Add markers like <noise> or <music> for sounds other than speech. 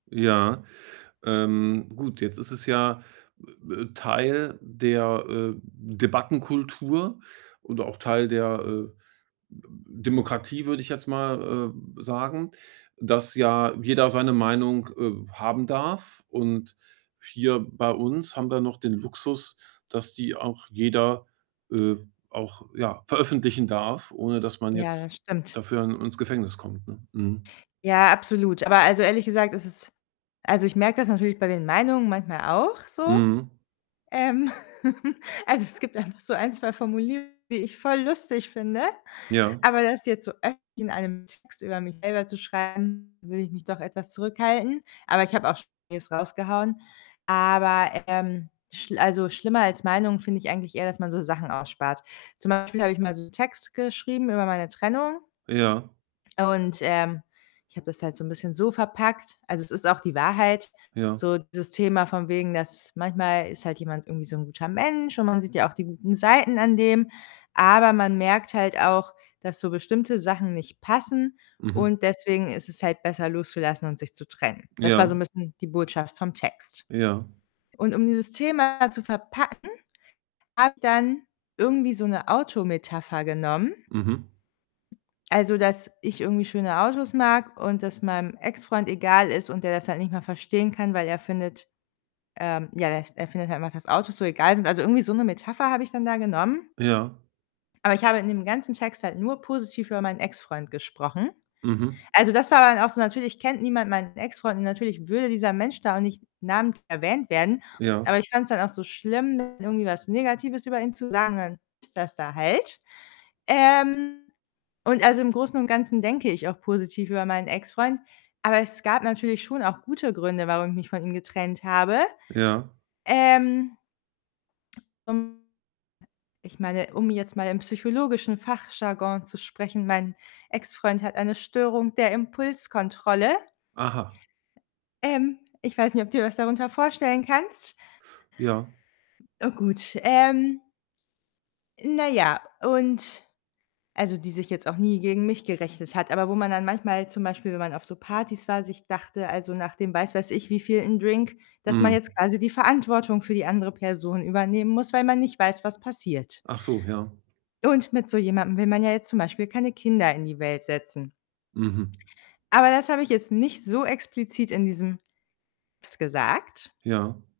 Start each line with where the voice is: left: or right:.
right: Ja. Ähm, gut, jetzt ist es ja Teil der, äh, Debattenkultur und auch Teil der, äh, D Demokratie, würde ich jetzt mal, äh, sagen, dass ja jeder seine Meinung, äh, haben darf und hier bei uns haben wir ja noch den Luxus, dass die auch jeder äh, auch, ja, veröffentlichen darf, ohne dass man
left: Ja, das
right: jetzt
left: stimmt.
right: dafür ins Gefängnis kommt, ne? Mhm.
left: Ja, absolut. Aber, also ehrlich gesagt ist es also, ich merke das natürlich bei den Meinungen manchmal auch so.
right: Mhm.
left: Ähm, <giggles> also es gibt einfach so 1, 2 Formulierungen, die ich voll lustig finde,
right: Ja.
left: aber das jetzt so öffentlich in einem Text über mich selber zu schreiben, würde ich mich doch etwas zurückhalten. Aber ich habe auch schon vieles rausgehauen. Aber, ähm, schl also schlimmer als Meinungen finde ich eigentlich eher, dass man so Sachen ausspart. Zum Beispiel habe ich mal so 'n Text geschrieben über meine Trennung
right: Ja.
left: und, ähm, ich habe das halt so' n bisschen so verpackt. Also, es ist auch die Wahrheit,
right: Ja.
left: so das Thema von wegen, dass manchmal ist halt jemand irgendwie so 'n guter Mensch, und man sieht ja auch die guten Seiten an dem, aber man merkt halt auch, dass so bestimmte Sachen nicht passen,
right: Mhm.
left: und deswegen ist es halt besser loszulassen und sich zu trennen. Das war
right: Ja.
left: so 'n bisschen die Botschaft vom Text
right: Ja.
left: und um dieses Thema zu verpacken, habe ich dann irgendwie so 'ne Auto-Metapher genommen.
right: Mhm.
left: Also, dass ich irgendwie schöne Autos mag und das meinem Ex-Freund egal ist, und der das halt nicht mal verstehen kann, weil er findet ähm, ja, der s er findet halt einfach, dass Autos so egal sind. Also, irgendwie so 'ne Metapher habe ich dann da genommen.
right: Ja.
left: Aber ich habe in dem ganzen Text halt nur positiv über meinen Ex-Freund gesprochen.
right: Mhm.
left: Also, das war dann auch so natürlich kennt niemand meinen Ex-Freund, und natürlich würde dieser Mensch da auch nicht namentlich erwähnt werden,
right: Ja.
left: aber ich fand's dann auch so schlimm, irgendwie was Negatives über ihn zu sagen, und dann ist das da halt. Ähm, und also im Großen und Ganzen denke ich auch positiv über meinen Ex-Freund, aber es gab natürlich schon auch gute Gründe, warum ich mich von ihm getrennt habe.
right: Ja.
left: Ähm ähm, ich meine, um jetzt mal im psychologischen Fachjargon zu sprechen: Mein Ex-Freund hat eine Störung der Impulskontrolle.
right: Aha.
left: Ähm, ich weiß nicht, ob du dir was darunter vorstellen kannst.
right: Ja.
left: Na gut, ähm na ja, und also, die sich jetzt auch nie gegen mich gerichtet hat, aber wo man dann manchmal zum Beispiel, wenn man auf so Partys war, sich dachte also nach dem was weiß ich wievielten Drink, dass man
right: Mhm.
left: jetzt quasi die Verantwortung für die andere Person übernehmen muss, weil man nicht weiß, was passiert.
right: Ach so, ja.
left: Und mit so jemandem will man ja jetzt zum Beispiel keine Kinder in die Welt setzen.
right: Mhm.
left: Aber das habe ich jetzt nicht so explizit in diesem Text gesagt.
right: Ja.